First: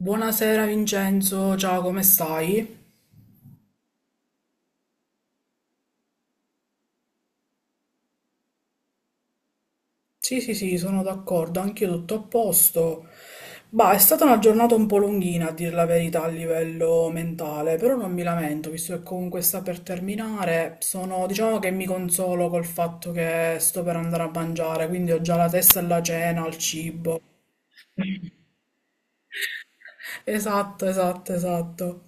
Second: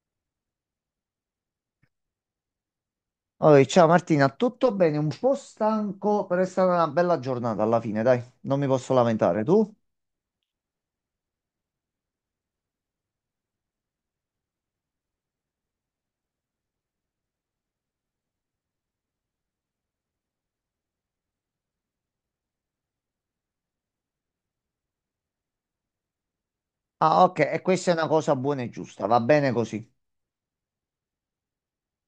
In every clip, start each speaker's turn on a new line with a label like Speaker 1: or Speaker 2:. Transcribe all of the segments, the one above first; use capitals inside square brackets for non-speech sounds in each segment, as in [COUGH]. Speaker 1: Buonasera Vincenzo, ciao, come stai?
Speaker 2: Oi, ciao Martina, tutto bene? Un po' stanco, però è stata una bella giornata alla fine, dai, non mi posso lamentare. Tu?
Speaker 1: Sì, sì, sì, sono d'accordo, anch'io tutto a posto. Bah, è stata una giornata un po' lunghina, a dire la verità, a livello mentale, però non mi lamento, visto che comunque sta per terminare. Diciamo che mi consolo col fatto che sto per andare a mangiare, quindi ho già la testa alla cena, al cibo.
Speaker 2: Ah, ok, e questa è una cosa buona e giusta, va bene così.
Speaker 1: Esatto, esatto, esatto.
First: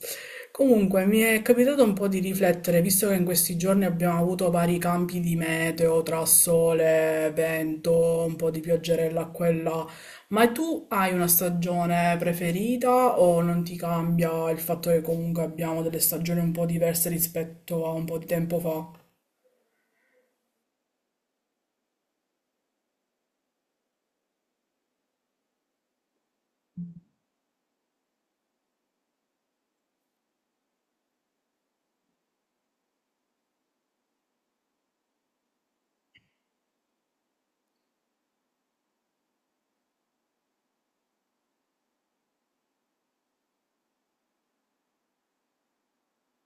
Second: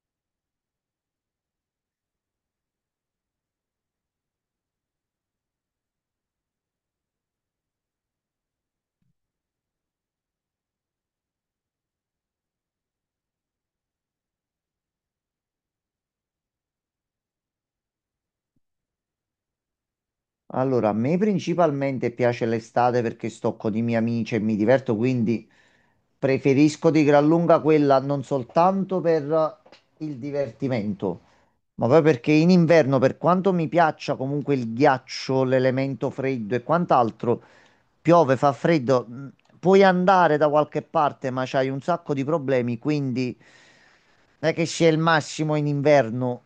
Speaker 1: Comunque, mi è capitato un po' di riflettere, visto che in questi giorni abbiamo avuto vari cambi di meteo, tra sole, vento, un po' di pioggerella qua e là. Ma tu hai una stagione preferita o non ti cambia il fatto che comunque abbiamo delle stagioni un po' diverse rispetto a un po' di tempo fa?
Speaker 2: Allora, a me principalmente piace l'estate perché sto con i miei amici e mi diverto, quindi preferisco di gran lunga quella non soltanto per il divertimento, ma poi perché in inverno, per quanto mi piaccia comunque il ghiaccio, l'elemento freddo e quant'altro, piove, fa freddo, puoi andare da qualche parte, ma c'hai un sacco di problemi, quindi non è che sia il massimo in inverno.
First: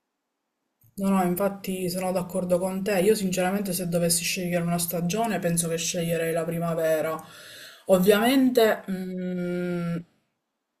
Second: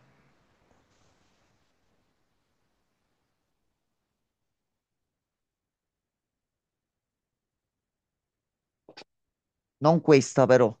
Speaker 1: No, no, infatti sono d'accordo con te. Io sinceramente se dovessi scegliere una stagione penso che sceglierei la primavera. Ovviamente. Mm.
Speaker 2: Non questa però,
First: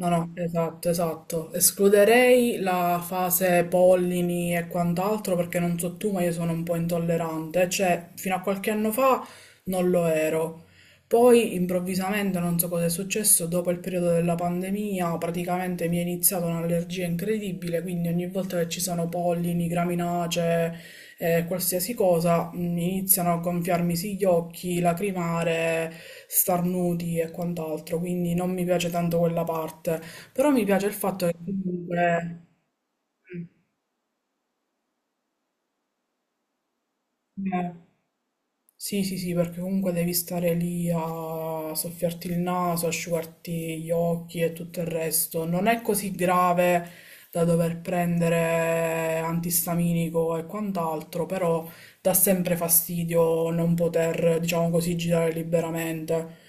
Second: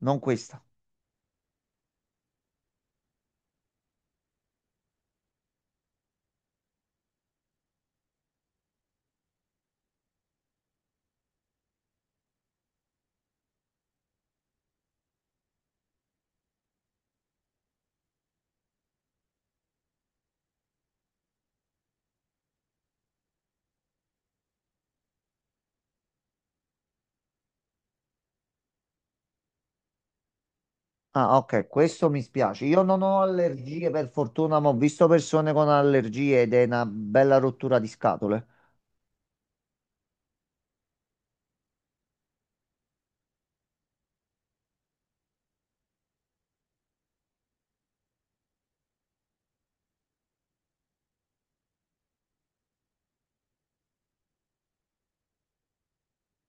Speaker 1: No, no,
Speaker 2: questa.
Speaker 1: esatto, esatto. Escluderei la fase pollini e quant'altro perché non so tu, ma io sono un po' intollerante, cioè fino a qualche anno fa non lo ero. Poi improvvisamente, non so cosa è successo, dopo il periodo della pandemia praticamente mi è iniziata un'allergia incredibile, quindi ogni volta che ci sono pollini, graminacee, qualsiasi cosa, iniziano a gonfiarmisi gli occhi, lacrimare, starnuti e quant'altro, quindi non mi piace tanto quella parte, però mi piace il fatto che
Speaker 2: Ah, ok, questo mi
Speaker 1: comunque...
Speaker 2: spiace. Io non ho allergie per fortuna, ma ho visto persone con allergie ed è una bella
Speaker 1: Mm,
Speaker 2: rottura di scatole.
Speaker 1: sì, sì, sì, perché comunque devi stare lì a soffiarti il naso, asciugarti gli occhi e tutto il resto. Non è così grave da dover prendere antistaminico e quant'altro, però dà sempre fastidio non poter, diciamo così, girare liberamente.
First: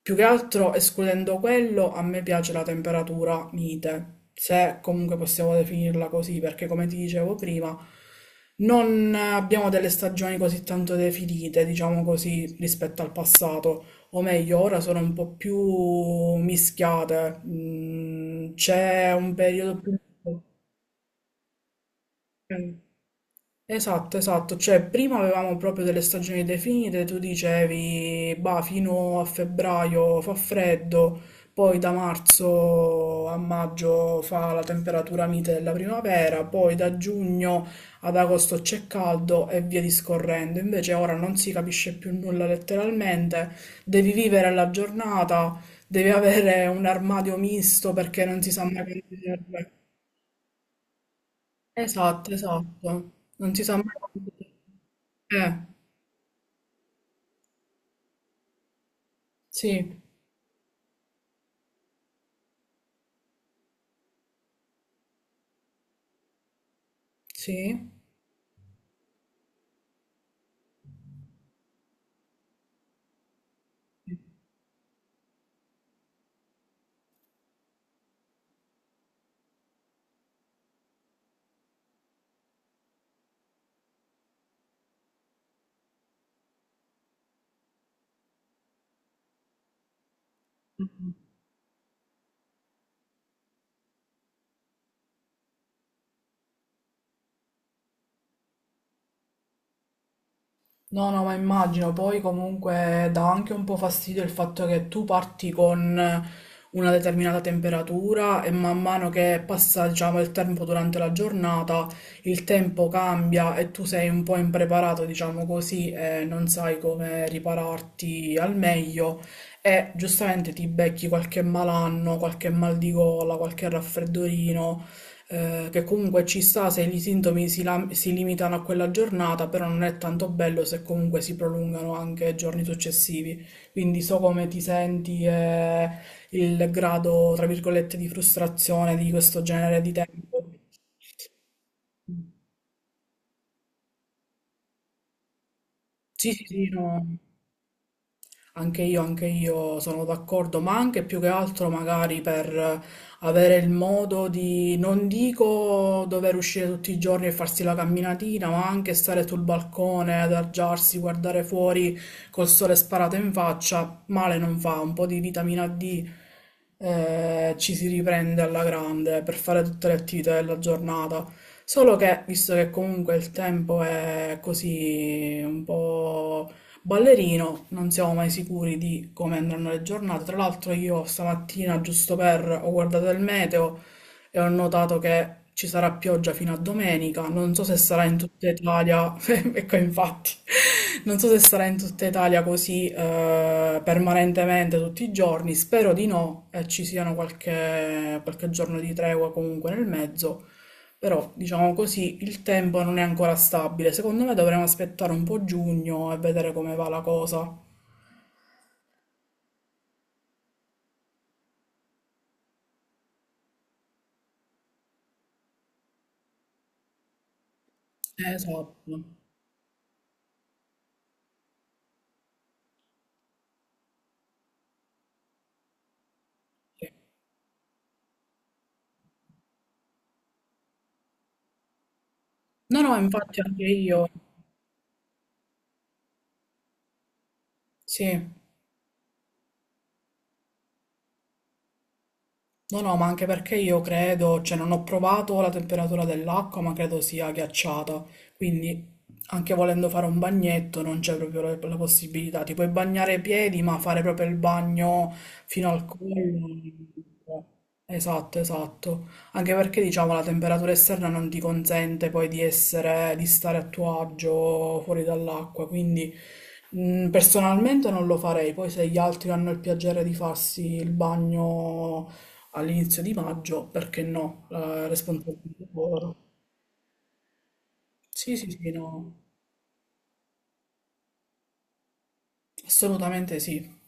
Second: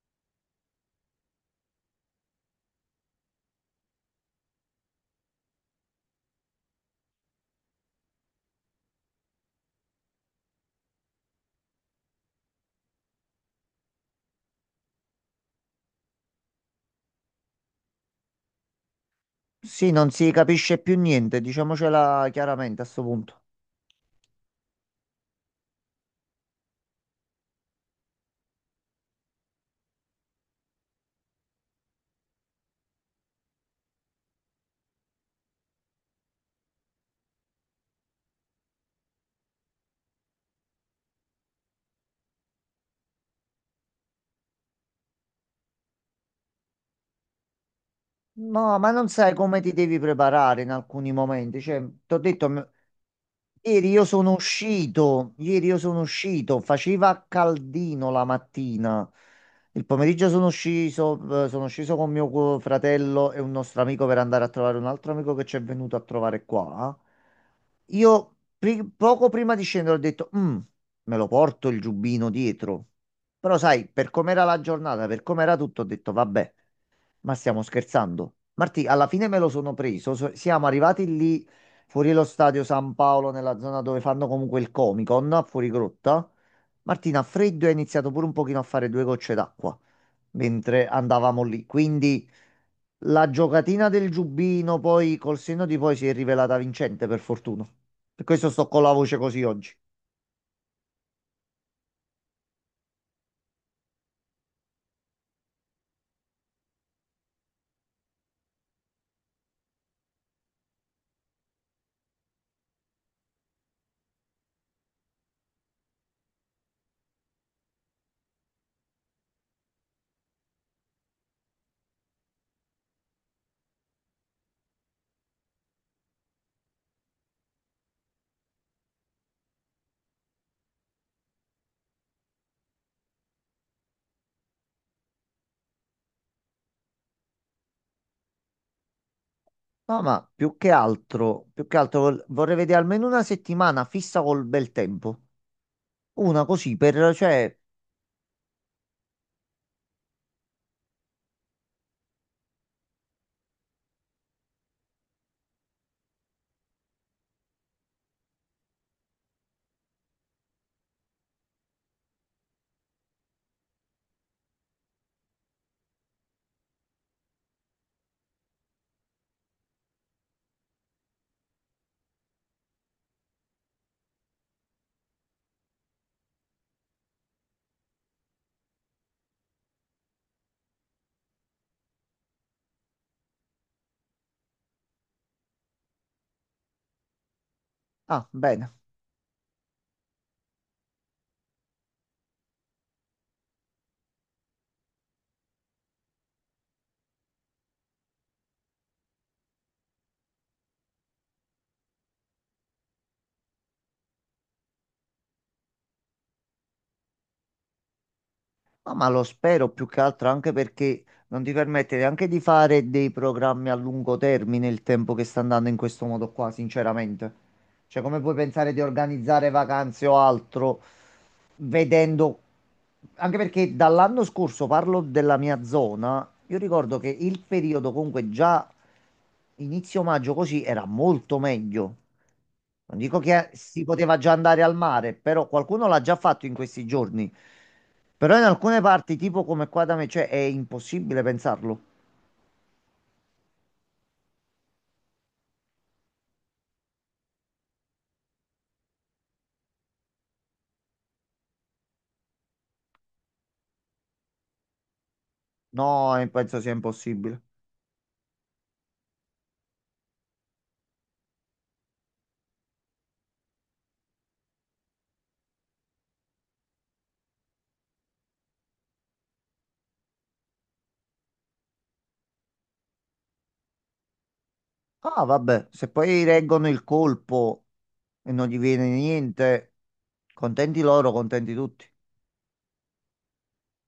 Speaker 1: Più che altro, escludendo quello, a me piace la temperatura mite, se comunque possiamo definirla così, perché come ti dicevo prima, non abbiamo delle stagioni così tanto definite, diciamo così, rispetto al passato, o meglio, ora sono un po' più mischiate. Mm. C'è un periodo
Speaker 2: Sì,
Speaker 1: più...
Speaker 2: non si capisce più niente, diciamocela chiaramente a sto punto.
Speaker 1: Esatto, esatto, cioè prima avevamo proprio delle stagioni definite, tu dicevi, bah, fino a febbraio fa freddo, poi da marzo a maggio fa la temperatura mite della primavera, poi da giugno ad agosto c'è caldo e via discorrendo. Invece ora non si capisce più nulla letteralmente, devi vivere la giornata, devi avere un armadio misto perché non si sa mai
Speaker 2: No, ma
Speaker 1: quando
Speaker 2: non
Speaker 1: ti
Speaker 2: sai come
Speaker 1: serve.
Speaker 2: ti devi preparare in alcuni momenti. Cioè, ti ho
Speaker 1: Esatto,
Speaker 2: detto,
Speaker 1: esatto. Non si sa mai quando- Eh,
Speaker 2: ieri io sono uscito, faceva caldino la mattina. Il
Speaker 1: sì,
Speaker 2: pomeriggio sono sceso con mio fratello e un nostro amico per andare a trovare un altro amico che ci è venuto a trovare qua.
Speaker 1: sì.
Speaker 2: Poco prima di scendere ho detto, " me lo porto il giubbino dietro. Però sai, per com'era la giornata, per com'era tutto, ho detto, vabbè. Ma stiamo scherzando? Martì, alla fine me lo sono preso. Siamo arrivati lì fuori lo stadio San Paolo, nella zona dove fanno comunque il Comic Con, a fuori grotta. Martina, a freddo, e ha iniziato pure un pochino a fare due gocce d'acqua mentre andavamo lì. Quindi la giocatina del giubbino, poi col senno di poi, si è rivelata vincente, per fortuna. Per questo sto con la voce così oggi.
Speaker 1: No, no, ma immagino, poi comunque dà anche un po' fastidio il fatto che tu parti con una determinata temperatura e man mano che passa, diciamo, il tempo durante la giornata, il tempo cambia e tu sei un po' impreparato, diciamo così, e non sai come ripararti al meglio e giustamente ti becchi qualche malanno, qualche mal di gola, qualche raffreddorino. Che comunque ci sta se i sintomi si, si limitano a quella giornata, però non è tanto bello se comunque si prolungano anche ai giorni successivi. Quindi so come ti senti e il grado, tra virgolette, di frustrazione di questo genere di
Speaker 2: No, ma
Speaker 1: tempo.
Speaker 2: più che altro vorrei vedere almeno una settimana fissa col bel tempo.
Speaker 1: Sì,
Speaker 2: Una
Speaker 1: sì, sì,
Speaker 2: così
Speaker 1: no.
Speaker 2: per, cioè,
Speaker 1: Anche io sono d'accordo, ma anche più che altro magari per avere il modo di, non dico dover uscire tutti i giorni e farsi la camminatina, ma anche stare sul balcone, adagiarsi, guardare fuori col sole sparato in faccia, male non fa, un po' di vitamina D, ci si riprende alla grande per fare tutte le attività della giornata. Solo che, visto che comunque il tempo è così un po' ballerino, non siamo mai sicuri di come andranno le giornate. Tra l'altro io stamattina, giusto per, ho guardato il meteo e ho notato che ci sarà pioggia fino a domenica. Non so se sarà in
Speaker 2: ah,
Speaker 1: tutta
Speaker 2: bene.
Speaker 1: Italia, [LAUGHS] ecco infatti, non so se sarà in tutta Italia così permanentemente tutti i giorni. Spero di no e ci siano qualche, giorno di tregua comunque nel mezzo. Però, diciamo così, il tempo non è ancora stabile. Secondo me dovremmo aspettare un po' giugno e vedere come va la cosa.
Speaker 2: No, ma lo spero più che altro anche perché non ti permette neanche di fare dei programmi a lungo termine il tempo che sta andando in questo modo qua, sinceramente. Cioè, come puoi pensare
Speaker 1: Esatto.
Speaker 2: di organizzare vacanze o altro vedendo... Anche perché dall'anno scorso parlo della mia zona, io
Speaker 1: Sì.
Speaker 2: ricordo che il periodo comunque già inizio maggio così era molto meglio.
Speaker 1: No, no,
Speaker 2: Non dico
Speaker 1: infatti
Speaker 2: che
Speaker 1: anche
Speaker 2: si
Speaker 1: io.
Speaker 2: poteva già andare al mare, però qualcuno l'ha già fatto in questi giorni.
Speaker 1: Sì.
Speaker 2: Però in alcune parti, tipo come qua da me, cioè, è impossibile pensarlo.
Speaker 1: No, no, ma anche perché io credo, cioè non ho provato la temperatura dell'acqua, ma credo sia ghiacciata, quindi anche volendo fare un bagnetto non c'è proprio la possibilità, ti puoi bagnare i piedi, ma fare proprio il bagno fino al
Speaker 2: No,
Speaker 1: collo.
Speaker 2: penso sia impossibile.
Speaker 1: Esatto, esatto, anche perché diciamo la temperatura esterna non ti consente poi di essere, di stare a tuo agio fuori dall'acqua, quindi... Mm. Personalmente non lo farei, poi se gli altri hanno il piacere di farsi il bagno all'inizio di maggio, perché no, la
Speaker 2: Ah,
Speaker 1: responsabilità del
Speaker 2: vabbè, se
Speaker 1: lavoro.
Speaker 2: poi reggono il colpo e
Speaker 1: Sì,
Speaker 2: non
Speaker 1: sì,
Speaker 2: gli
Speaker 1: sì,
Speaker 2: viene
Speaker 1: no,
Speaker 2: niente, contenti loro, contenti tutti.
Speaker 1: assolutamente sì.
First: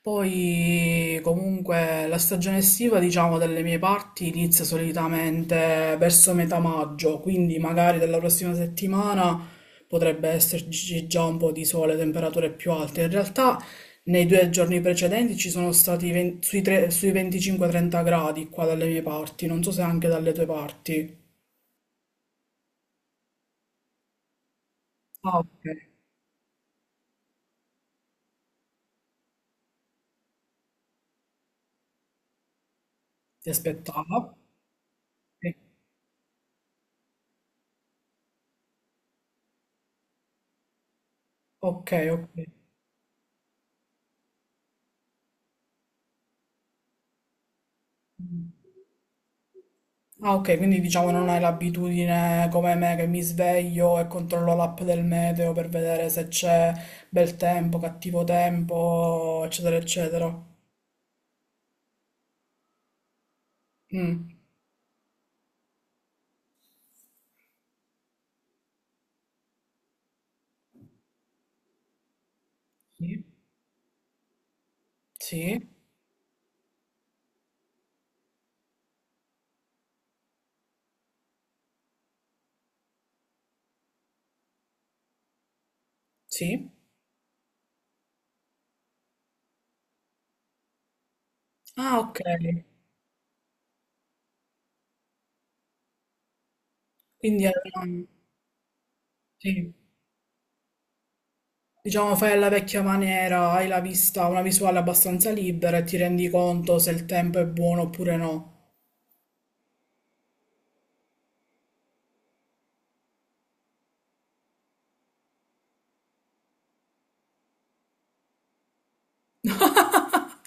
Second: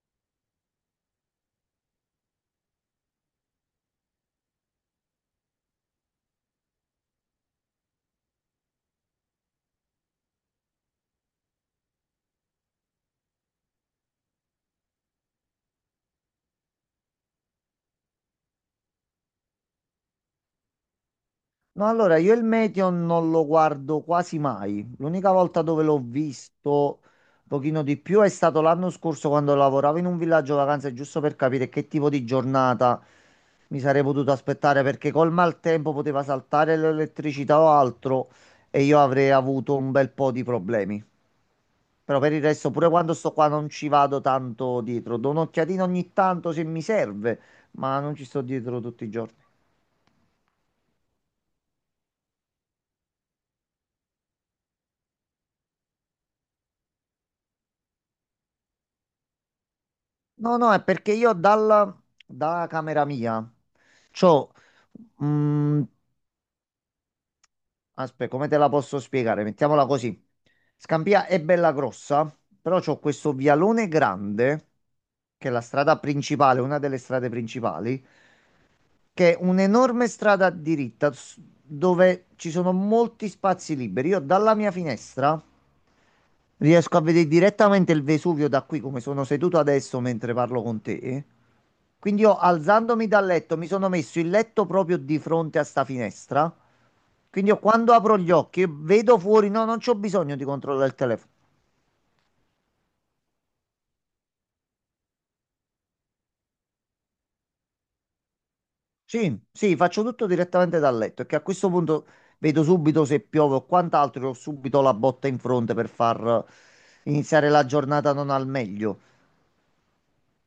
Speaker 1: Poi comunque la stagione estiva, diciamo, dalle mie parti inizia solitamente verso metà maggio, quindi magari dalla prossima settimana potrebbe esserci già un po' di sole, temperature più alte. In realtà nei due giorni precedenti ci sono stati 20 sui, sui 25-30 gradi qua dalle mie parti, non so se anche dalle tue parti.
Speaker 2: No, allora io il Meteon non lo guardo quasi mai. L'unica
Speaker 1: Ah,
Speaker 2: volta
Speaker 1: ok.
Speaker 2: dove l'ho visto un pochino di più è stato l'anno scorso quando lavoravo in un villaggio vacanze, giusto per capire che tipo di giornata
Speaker 1: Ti
Speaker 2: mi sarei
Speaker 1: aspettava?
Speaker 2: potuto aspettare, perché col
Speaker 1: Sì.
Speaker 2: maltempo poteva saltare l'elettricità o altro e io avrei avuto un bel po' di problemi.
Speaker 1: Ok,
Speaker 2: Però
Speaker 1: ok.
Speaker 2: per il resto, pure quando sto qua non ci vado tanto dietro. Do un'occhiatina ogni tanto se mi serve, ma non ci sto
Speaker 1: Mm.
Speaker 2: dietro tutti i giorni.
Speaker 1: Ah, ok, quindi diciamo non hai l'abitudine come me che mi sveglio e controllo l'app del meteo per vedere se c'è bel tempo, cattivo tempo, eccetera, eccetera.
Speaker 2: No, no, è perché io dalla, da camera mia
Speaker 1: Mm.
Speaker 2: c'ho... mm, aspetta, come te la posso spiegare? Mettiamola così. Scampia è bella grossa, però c'ho
Speaker 1: Sì,
Speaker 2: questo vialone grande, che è
Speaker 1: sì,
Speaker 2: la strada principale, una delle strade principali, che è un'enorme strada diritta dove ci sono molti spazi liberi. Io dalla mia finestra
Speaker 1: sì.
Speaker 2: riesco a vedere direttamente il Vesuvio da qui, come sono seduto adesso mentre parlo con te.
Speaker 1: Ah, ok.
Speaker 2: Quindi io alzandomi dal letto mi sono messo il letto proprio di fronte a sta finestra.
Speaker 1: Quindi
Speaker 2: Quindi io quando apro gli occhi vedo fuori, no,
Speaker 1: sì.
Speaker 2: non c'ho bisogno di controllare il telefono.
Speaker 1: Diciamo fai alla vecchia maniera, hai la vista, una visuale abbastanza libera e ti rendi conto se il tempo è buono oppure no.
Speaker 2: Sì, sì, faccio tutto direttamente dal letto, che a questo punto vedo subito se piove o quant'altro, e ho subito la botta in fronte per far iniziare la giornata non al meglio,
Speaker 1: [LAUGHS]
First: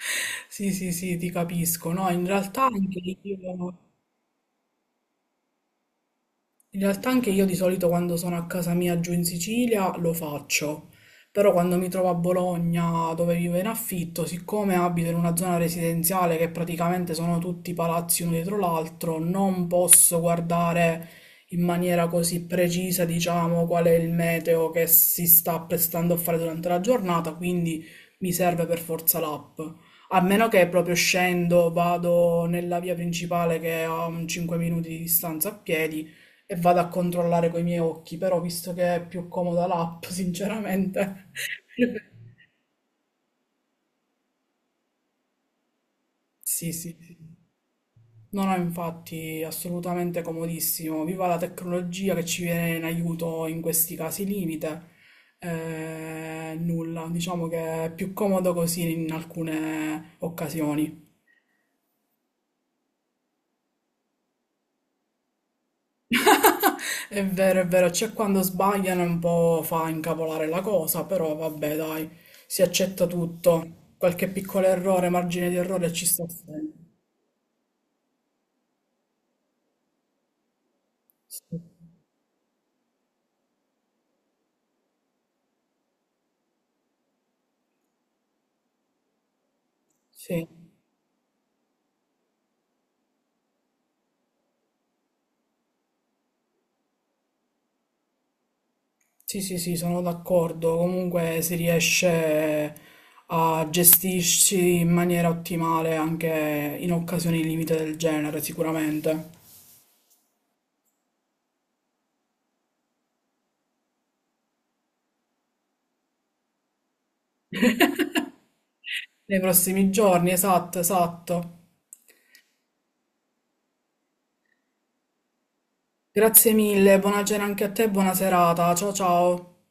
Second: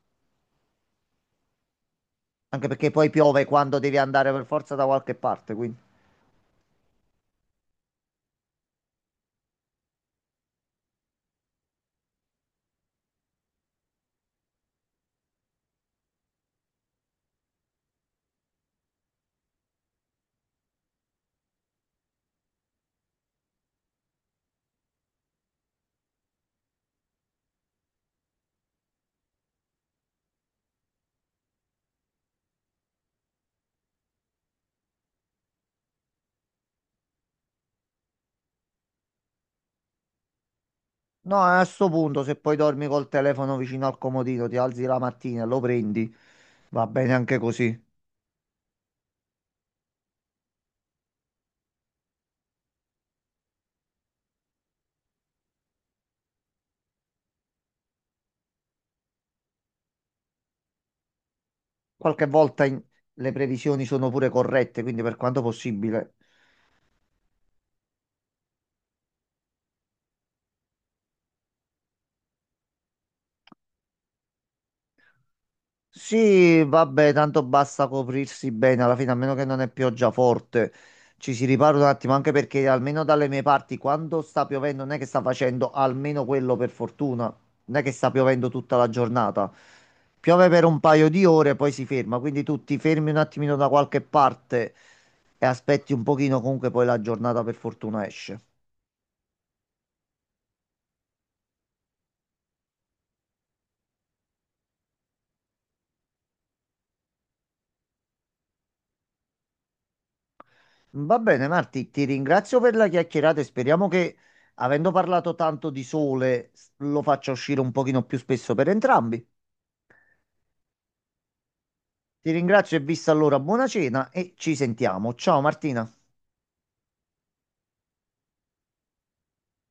Speaker 1: Sì, sì, sì, ti capisco. No, in realtà
Speaker 2: anche perché
Speaker 1: anche
Speaker 2: poi piove
Speaker 1: io.
Speaker 2: quando devi andare per forza da qualche parte, quindi
Speaker 1: In realtà anche io di solito quando sono a casa mia giù in Sicilia lo faccio, però quando mi trovo a Bologna dove vivo in affitto, siccome abito in una zona residenziale che praticamente sono tutti palazzi uno dietro l'altro, non posso guardare in maniera così precisa, diciamo, qual è il meteo che si sta apprestando a fare durante la giornata, quindi mi serve per forza l'app. A meno che proprio scendo, vado nella via principale che è a un 5 minuti di distanza a piedi e vado a controllare coi miei occhi, però visto che è più comoda l'app, sinceramente.
Speaker 2: no, a sto punto
Speaker 1: [LAUGHS]
Speaker 2: se poi dormi col telefono vicino al comodino, ti alzi la mattina, e lo prendi,
Speaker 1: Sì,
Speaker 2: va
Speaker 1: sì,
Speaker 2: bene
Speaker 1: sì.
Speaker 2: anche così.
Speaker 1: No, no, infatti, assolutamente comodissimo. Viva la tecnologia che ci viene in aiuto in questi casi limite. Nulla, diciamo che è più comodo così in alcune occasioni.
Speaker 2: Qualche volta le previsioni sono pure corrette, quindi per quanto possibile.
Speaker 1: È vero, c'è quando sbagliano un po' fa incavolare la cosa, però vabbè, dai, si accetta tutto. Qualche piccolo errore, margine di errore ci sta
Speaker 2: Sì,
Speaker 1: sempre.
Speaker 2: vabbè, tanto basta coprirsi bene, alla fine, a meno che non è pioggia forte. Ci
Speaker 1: Sì,
Speaker 2: si ripara un attimo, anche perché almeno dalle mie parti, quando sta piovendo, non è che sta facendo almeno quello per fortuna, non è che sta piovendo tutta la giornata.
Speaker 1: sì,
Speaker 2: Piove per un paio di ore, e poi si ferma, quindi tu ti fermi un attimino da qualche parte e aspetti un pochino, comunque poi la giornata per fortuna esce.
Speaker 1: sì, sì, sì, sono d'accordo. Comunque si riesce a gestirci in maniera ottimale anche in occasioni limite del genere, sicuramente.
Speaker 2: Va bene, Marti, ti ringrazio per la chiacchierata e speriamo che, avendo parlato tanto di sole, lo faccia uscire un pochino più spesso per entrambi.
Speaker 1: Nei prossimi giorni, esatto, esatto.
Speaker 2: Ti ringrazio e vista allora, buona cena e ci sentiamo. Ciao Martina.
Speaker 1: Grazie mille, buona cena anche a te, buona serata. Ciao ciao.